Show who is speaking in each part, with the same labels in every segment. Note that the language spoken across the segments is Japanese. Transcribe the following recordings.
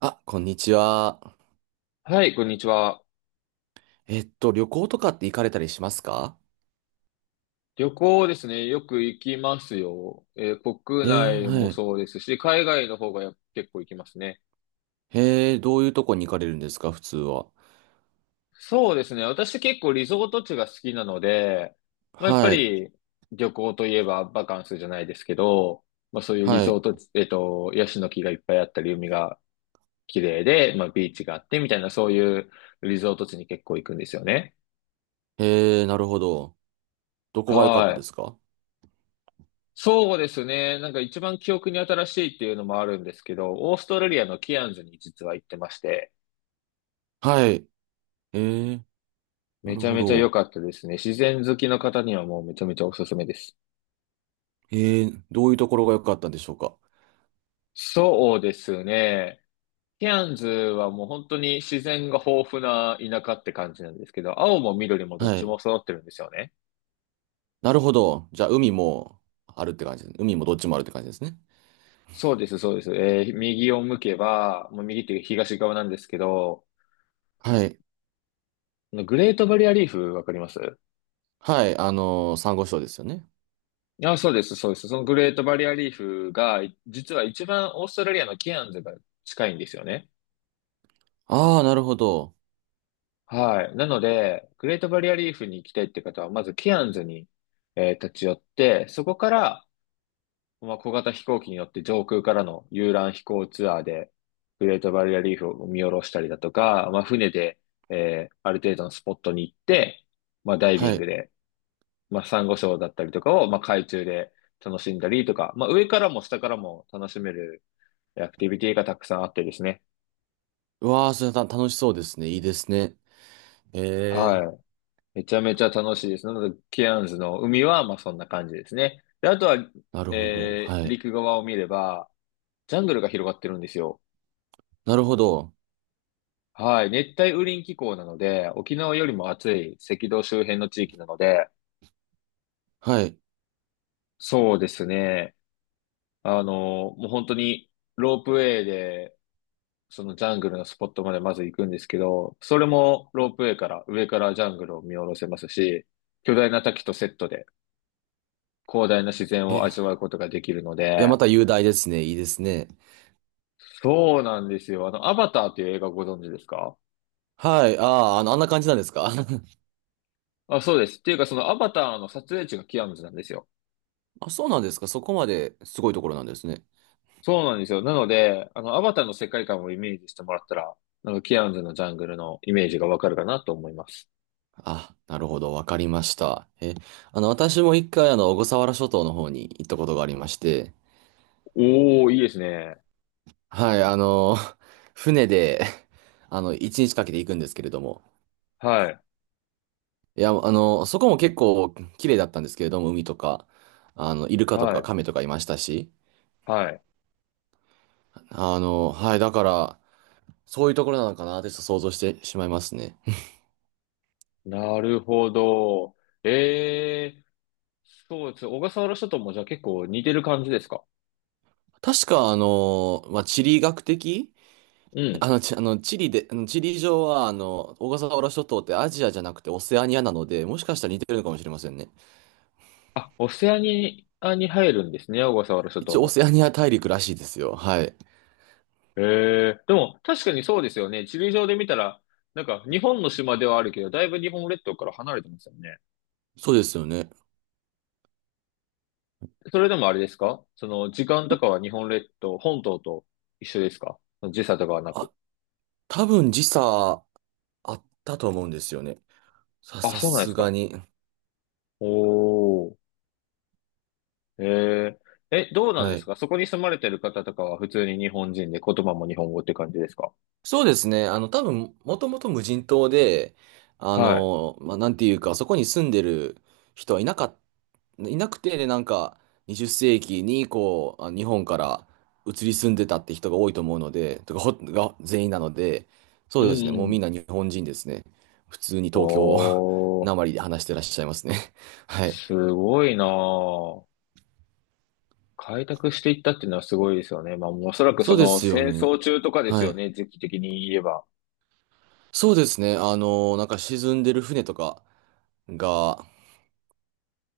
Speaker 1: あ、こんにちは。
Speaker 2: はい、こんにちは。
Speaker 1: 旅行とかって行かれたりしますか？
Speaker 2: 旅行ですね。よく行きますよ。国
Speaker 1: ええ、
Speaker 2: 内も
Speaker 1: はい。
Speaker 2: そうですし、海外の方が結構行きますね。
Speaker 1: ええ、どういうとこに行かれるんですか、普通は。
Speaker 2: そうですね。私結構リゾート地が好きなので、まあ、やっぱ
Speaker 1: はい、
Speaker 2: り旅行といえばバカンスじゃないですけど、まあ、そういうリ
Speaker 1: は
Speaker 2: ゾー
Speaker 1: い。
Speaker 2: ト地、ヤシの木がいっぱいあったり、海が綺麗で、まあ、ビーチがあってみたいな、そういうリゾート地に結構行くんですよね。
Speaker 1: ええ、なるほど。どこが良かった
Speaker 2: は
Speaker 1: で
Speaker 2: い。
Speaker 1: すか？
Speaker 2: そうですね。なんか一番記憶に新しいっていうのもあるんですけど、オーストラリアのキアンズに実は行ってまして、
Speaker 1: はい。ええ、な
Speaker 2: め
Speaker 1: る
Speaker 2: ちゃ
Speaker 1: ほ
Speaker 2: めちゃ良
Speaker 1: ど。
Speaker 2: かったですね。自然好きの方にはもうめちゃめちゃおすすめです。
Speaker 1: ええ、どういうところが良かったんでしょうか？
Speaker 2: そうですね。キアンズはもう本当に自然が豊富な田舎って感じなんですけど、青も緑もどっ
Speaker 1: は
Speaker 2: ち
Speaker 1: い。
Speaker 2: も揃ってるんですよね。
Speaker 1: なるほど。じゃあ、海もあるって感じですね。海もどっちもあるって感じですね。
Speaker 2: そうです、そうです。右を向けば、もう右っていう東側なんですけど、
Speaker 1: はい。
Speaker 2: あのグレートバリアリーフわかります？
Speaker 1: はい、サンゴ礁ですよね。
Speaker 2: あ、そうです、そうです。そのグレートバリアリーフが、実は一番オーストラリアのケアンズが近いんですよね。
Speaker 1: ああ、なるほど。
Speaker 2: はい。なので、グレートバリアリーフに行きたいって方は、まずケアンズに、立ち寄って、そこから、まあ、小型飛行機に乗って上空からの遊覧飛行ツアーで、グレートバリアリーフを見下ろしたりだとか、まあ、船で、ある程度のスポットに行って、まあ、ダイビ
Speaker 1: は
Speaker 2: ング
Speaker 1: い。
Speaker 2: で、まあ、サンゴ礁だったりとかを、まあ、海中で楽しんだりとか、まあ、上からも下からも楽しめるアクティビティがたくさんあってですね。
Speaker 1: うわあ、それた楽しそうですね。いいですね。え
Speaker 2: は
Speaker 1: え。
Speaker 2: い。めちゃめちゃ楽しいです。なので、ケアンズの海は、まあそんな感じですね。で、あとは、
Speaker 1: なるほど。はい。
Speaker 2: 陸側を見れば、ジャングルが広がってるんですよ。
Speaker 1: なるほど。
Speaker 2: はい。熱帯雨林気候なので、沖縄よりも暑い赤道周辺の地域なので、
Speaker 1: はい。
Speaker 2: そうですね。もう本当にロープウェイで、そのジャングルのスポットまでまず行くんですけど、それもロープウェイから、上からジャングルを見下ろせますし、巨大な滝とセットで、広大な自然
Speaker 1: え、
Speaker 2: を
Speaker 1: い
Speaker 2: 味わうことができるの
Speaker 1: や、
Speaker 2: で、
Speaker 1: また雄大ですね。いいですね。
Speaker 2: そうなんですよ。アバターっていう映画ご存知ですか？
Speaker 1: はい。ああ、あんな感じなんですか？
Speaker 2: あ、そうです。っていうか、そのアバターの撮影地がキアヌズなんですよ。
Speaker 1: あ、そうなんですか。そこまですごいところなんですね。
Speaker 2: そうなんですよ。なので、アバターの世界観をイメージしてもらったら、なんかキアヌズのジャングルのイメージがわかるかなと思います。
Speaker 1: あ、なるほど。わかりました。え、あの、私も1回、小笠原諸島の方に行ったことがありまして、
Speaker 2: おー、いいですね。
Speaker 1: はい、船で、1日かけて行くんですけれども、
Speaker 2: はい、
Speaker 1: いや、そこも結構綺麗だったんですけれども、海とか、イルカと
Speaker 2: は
Speaker 1: か
Speaker 2: い、
Speaker 1: カメとかいましたし、
Speaker 2: はい。
Speaker 1: はい、だから、そういうところなのかなってちょっと想像してしまいますね。
Speaker 2: なるほど。えー、そうです。小笠原諸島もじゃあ結構似てる感じですか？
Speaker 1: 確か、まあ、地理学的
Speaker 2: う
Speaker 1: あ
Speaker 2: ん。
Speaker 1: の、ち、あの、地理で、地理上は、小笠原諸島ってアジアじゃなくてオセアニアなので、もしかしたら似てるのかもしれませんね。
Speaker 2: あ、オセアニアに入るんですね、小笠原諸島
Speaker 1: 一応オ
Speaker 2: も。
Speaker 1: セアニア大陸らしいですよ。はい。
Speaker 2: へえ。でも、確かにそうですよね。地理上で見たら、なんか、日本の島ではあるけど、だいぶ日本列島から離れてますよね。
Speaker 1: そうですよね。
Speaker 2: それでもあれですか？その、時間とかは日本列島、本島と一緒ですか？時差とかはなく。
Speaker 1: あ、多分時差あったと思うんですよね。
Speaker 2: あ、
Speaker 1: さ
Speaker 2: そうなんで
Speaker 1: す
Speaker 2: す
Speaker 1: が
Speaker 2: か。
Speaker 1: に。
Speaker 2: おー。へえ。え、どうなんで
Speaker 1: は
Speaker 2: す
Speaker 1: い。
Speaker 2: か？そこに住まれてる方とかは普通に日本人で言葉も日本語って感じですか？
Speaker 1: そうですね。多分、もともと無人島で、
Speaker 2: は
Speaker 1: まあ、なんていうか、そこに住んでる人はいなかったいなくて、で、なんか、20世紀に、こう、日本から移り住んでたって人が多いと思うので、とか、が全員なので、そ
Speaker 2: い。
Speaker 1: うですね、
Speaker 2: う
Speaker 1: もう
Speaker 2: んう
Speaker 1: み
Speaker 2: ん。
Speaker 1: んな日本人ですね。普通に東京
Speaker 2: おー。
Speaker 1: なまり で話してらっしゃいますね。はい。
Speaker 2: すごいなぁ。開拓していったっていうのはすごいですよね。まあ、おそらくそ
Speaker 1: そうで
Speaker 2: の
Speaker 1: すよ
Speaker 2: 戦
Speaker 1: ね。
Speaker 2: 争中とかです
Speaker 1: は
Speaker 2: よ
Speaker 1: い。
Speaker 2: ね、時期的に言えば。
Speaker 1: そうですね、なんか沈んでる船とかが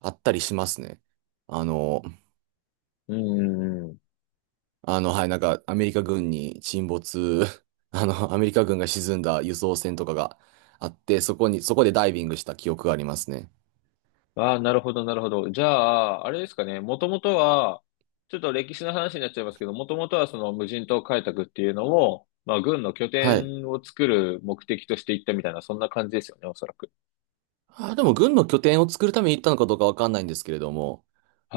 Speaker 1: あったりしますね。あの、
Speaker 2: うんうんうん。
Speaker 1: はい、なんか、アメリカ軍に沈没、アメリカ軍が沈んだ輸送船とかがあって、そこでダイビングした記憶がありますね。
Speaker 2: ああ、なるほど、なるほど。じゃあ、あれですかね、もともとは、ちょっと歴史の話になっちゃいますけど、もともとはその無人島開拓っていうのを、まあ、軍の拠
Speaker 1: はい。
Speaker 2: 点を作る目的としていったみたいな、そんな感じですよね、おそらく。
Speaker 1: でも軍の拠点を作るために行ったのかどうかわかんないんですけれども、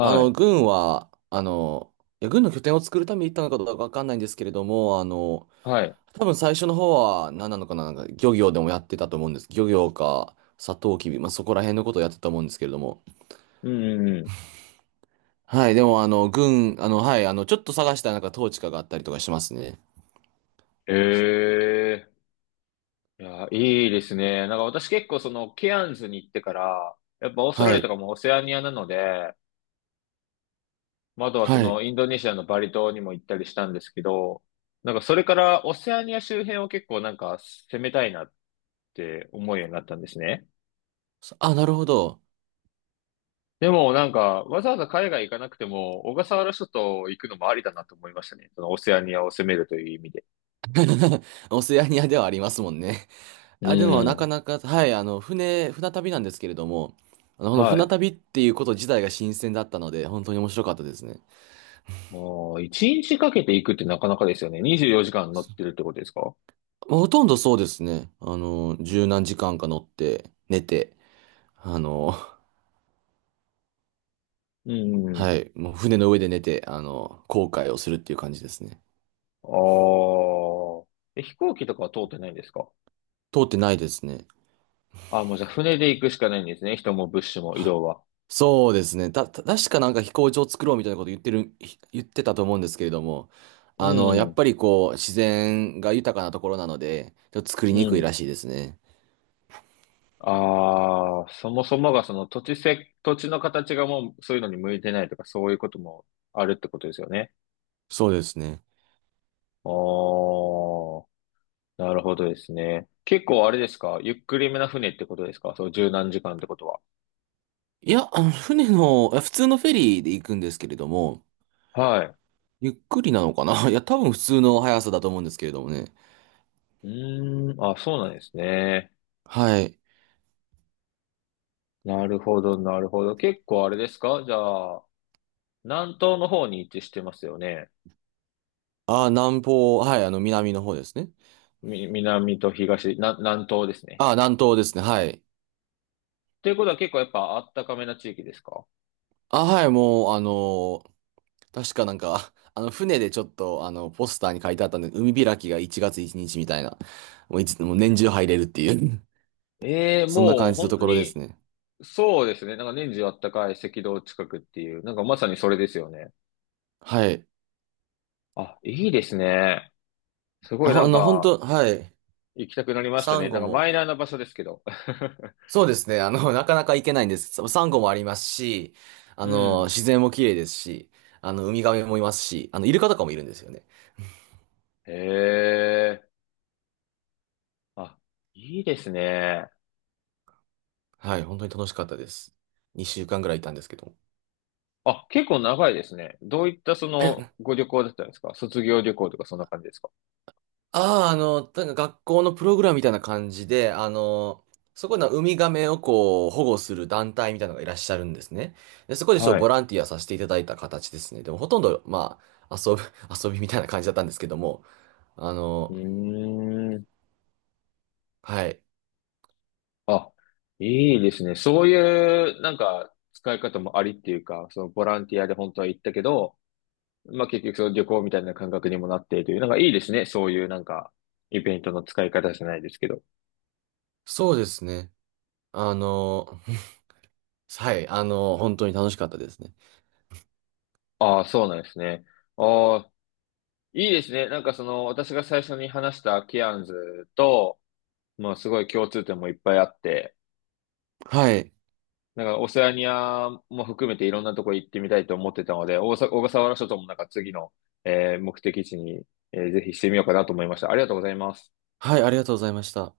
Speaker 1: あの、
Speaker 2: い。
Speaker 1: 軍は、あの、いや、軍の拠点を作るために行ったのかどうかわかんないんですけれども、
Speaker 2: はい。
Speaker 1: 多分最初の方は何なのかな、なんか漁業でもやってたと思うんです。漁業か、サトウキビ、まあ、そこら辺のことをやってたと思うんですけれども、
Speaker 2: うんうんうん。
Speaker 1: はい、でも、あの、軍、あの、はい、ちょっと探したらなんか統治下があったりとかしますね。
Speaker 2: ええ、いや、いいですね。なんか私結構そのケアンズに行ってから、やっぱオーストラ
Speaker 1: は
Speaker 2: リアと
Speaker 1: い、
Speaker 2: かもオセアニアなので、まあ、あとはそ
Speaker 1: はい。
Speaker 2: のインドネシアのバリ島にも行ったりしたんですけど、なんかそれからオセアニア周辺を結構なんか攻めたいなって思うようになったんですね。
Speaker 1: あ、なるほど。
Speaker 2: でもなんかわざわざ海外行かなくても小笠原諸島行くのもありだなと思いましたね。そのオセアニアを攻めるという意味で。
Speaker 1: オセアニアではありますもんね。
Speaker 2: う
Speaker 1: あ、でも、なか
Speaker 2: ん。
Speaker 1: なか、はい、船旅なんですけれども、この
Speaker 2: はい。
Speaker 1: 船
Speaker 2: あ
Speaker 1: 旅っていうこと自体が新鮮だったので、本当に面白かったですね。
Speaker 2: あ、一日かけて行くってなかなかですよね。24時間乗ってるってことですか？
Speaker 1: まあほとんどそうですね。十何時間か乗って、寝て、あの、
Speaker 2: うんう
Speaker 1: は
Speaker 2: ん。
Speaker 1: い、もう船の上で寝て、航海をするっていう感じですね。
Speaker 2: ああ。え、飛行機とかは通ってないんですか？
Speaker 1: 通ってないですね。
Speaker 2: ああ、もうじゃあ船で行くしかないんですね。人も物資も移動は。
Speaker 1: そうですね。た確かなんか飛行場を作ろうみたいなこと言ってたと思うんですけれども、
Speaker 2: う
Speaker 1: やっ
Speaker 2: ん、
Speaker 1: ぱりこう、自然が豊かなところなので、ちょっと作り
Speaker 2: う
Speaker 1: にくい
Speaker 2: ん。
Speaker 1: らしいですね。
Speaker 2: ああ、そもそもがその土地土地の形がもうそういうのに向いてないとかそういうこともあるってことですよね。
Speaker 1: そうですね。
Speaker 2: おあ、なるほどですね。結構あれですか？ゆっくりめな船ってことですか？そう、十何時間ってことは。
Speaker 1: いや、あの、船の、あ普通のフェリーで行くんですけれども、
Speaker 2: はい。
Speaker 1: ゆっくりなのかな いや、多分普通の速さだと思うんですけれどもね。
Speaker 2: うーん、あ、そうなんですね。
Speaker 1: はい。
Speaker 2: なるほど、なるほど。結構あれですか？じゃあ、南東の方に位置してますよね。
Speaker 1: あ、南方、はい、南の方ですね。
Speaker 2: 南と東、南東ですね。
Speaker 1: あ、南東ですね。はい。
Speaker 2: ということは結構やっぱあったかめな地域ですか？
Speaker 1: あ、はい、もう、確かなんか、船でちょっと、ポスターに書いてあったんで、海開きが1月1日みたいな、もう年中入れるっていう
Speaker 2: え え、
Speaker 1: そんな
Speaker 2: もう
Speaker 1: 感じの
Speaker 2: 本
Speaker 1: と
Speaker 2: 当
Speaker 1: ころです
Speaker 2: に、
Speaker 1: ね。
Speaker 2: そうですね。なんか年中あったかい赤道近くっていう、なんかまさにそれですよね。
Speaker 1: はい。
Speaker 2: あ、いいですね。すご
Speaker 1: あ、
Speaker 2: いな
Speaker 1: ほあ
Speaker 2: ん
Speaker 1: の、本
Speaker 2: か、
Speaker 1: 当はい。
Speaker 2: 行きたくなりました
Speaker 1: サン
Speaker 2: ね。な
Speaker 1: ゴ
Speaker 2: んかマイナ
Speaker 1: も、
Speaker 2: ーな場所ですけど。
Speaker 1: そうですね、なかなか行けないんです。サンゴもありますし、
Speaker 2: う
Speaker 1: 自
Speaker 2: ん。
Speaker 1: 然も綺麗ですし、ウミガメもいますし、イルカとかもいるんですよね。
Speaker 2: へえ。あ、いいですね。
Speaker 1: はい、本当に楽しかったです。2週間ぐらいいたんですけど。
Speaker 2: あ、結構長いですね。どういったその
Speaker 1: え
Speaker 2: ご旅行だったんですか？卒業旅行とかそんな感じですか？
Speaker 1: ああ、なんか学校のプログラムみたいな感じで、そこのウミガメをこう保護する団体みたいなのがいらっしゃるんですね。で、そこでちょっ
Speaker 2: は
Speaker 1: と
Speaker 2: い。
Speaker 1: ボ
Speaker 2: う
Speaker 1: ランティアさせていただいた形ですね。でもほとんど、まあ、遊びみたいな感じだったんですけども、あ
Speaker 2: ー
Speaker 1: の、
Speaker 2: ん。
Speaker 1: はい。
Speaker 2: あ、いいですね。そういう、なんか、使い方もありっていうか、そのボランティアで本当は行ったけど、まあ結局その旅行みたいな感覚にもなっているという、なんかいいですね。そういうなんか、イベントの使い方じゃないですけど。
Speaker 1: そうですね。あの、はい。本当に楽しかったですね。
Speaker 2: ああ、そうなんですね。ああ、いいですね。なんかその、私が最初に話したケアンズと、まあすごい共通点もいっぱいあって、
Speaker 1: はい。
Speaker 2: なんか、オセアニアも含めていろんなとこ行ってみたいと思ってたので、小笠原諸島もなんか次の、目的地に、ぜひしてみようかなと思いました。ありがとうございます。
Speaker 1: はい、ありがとうございました。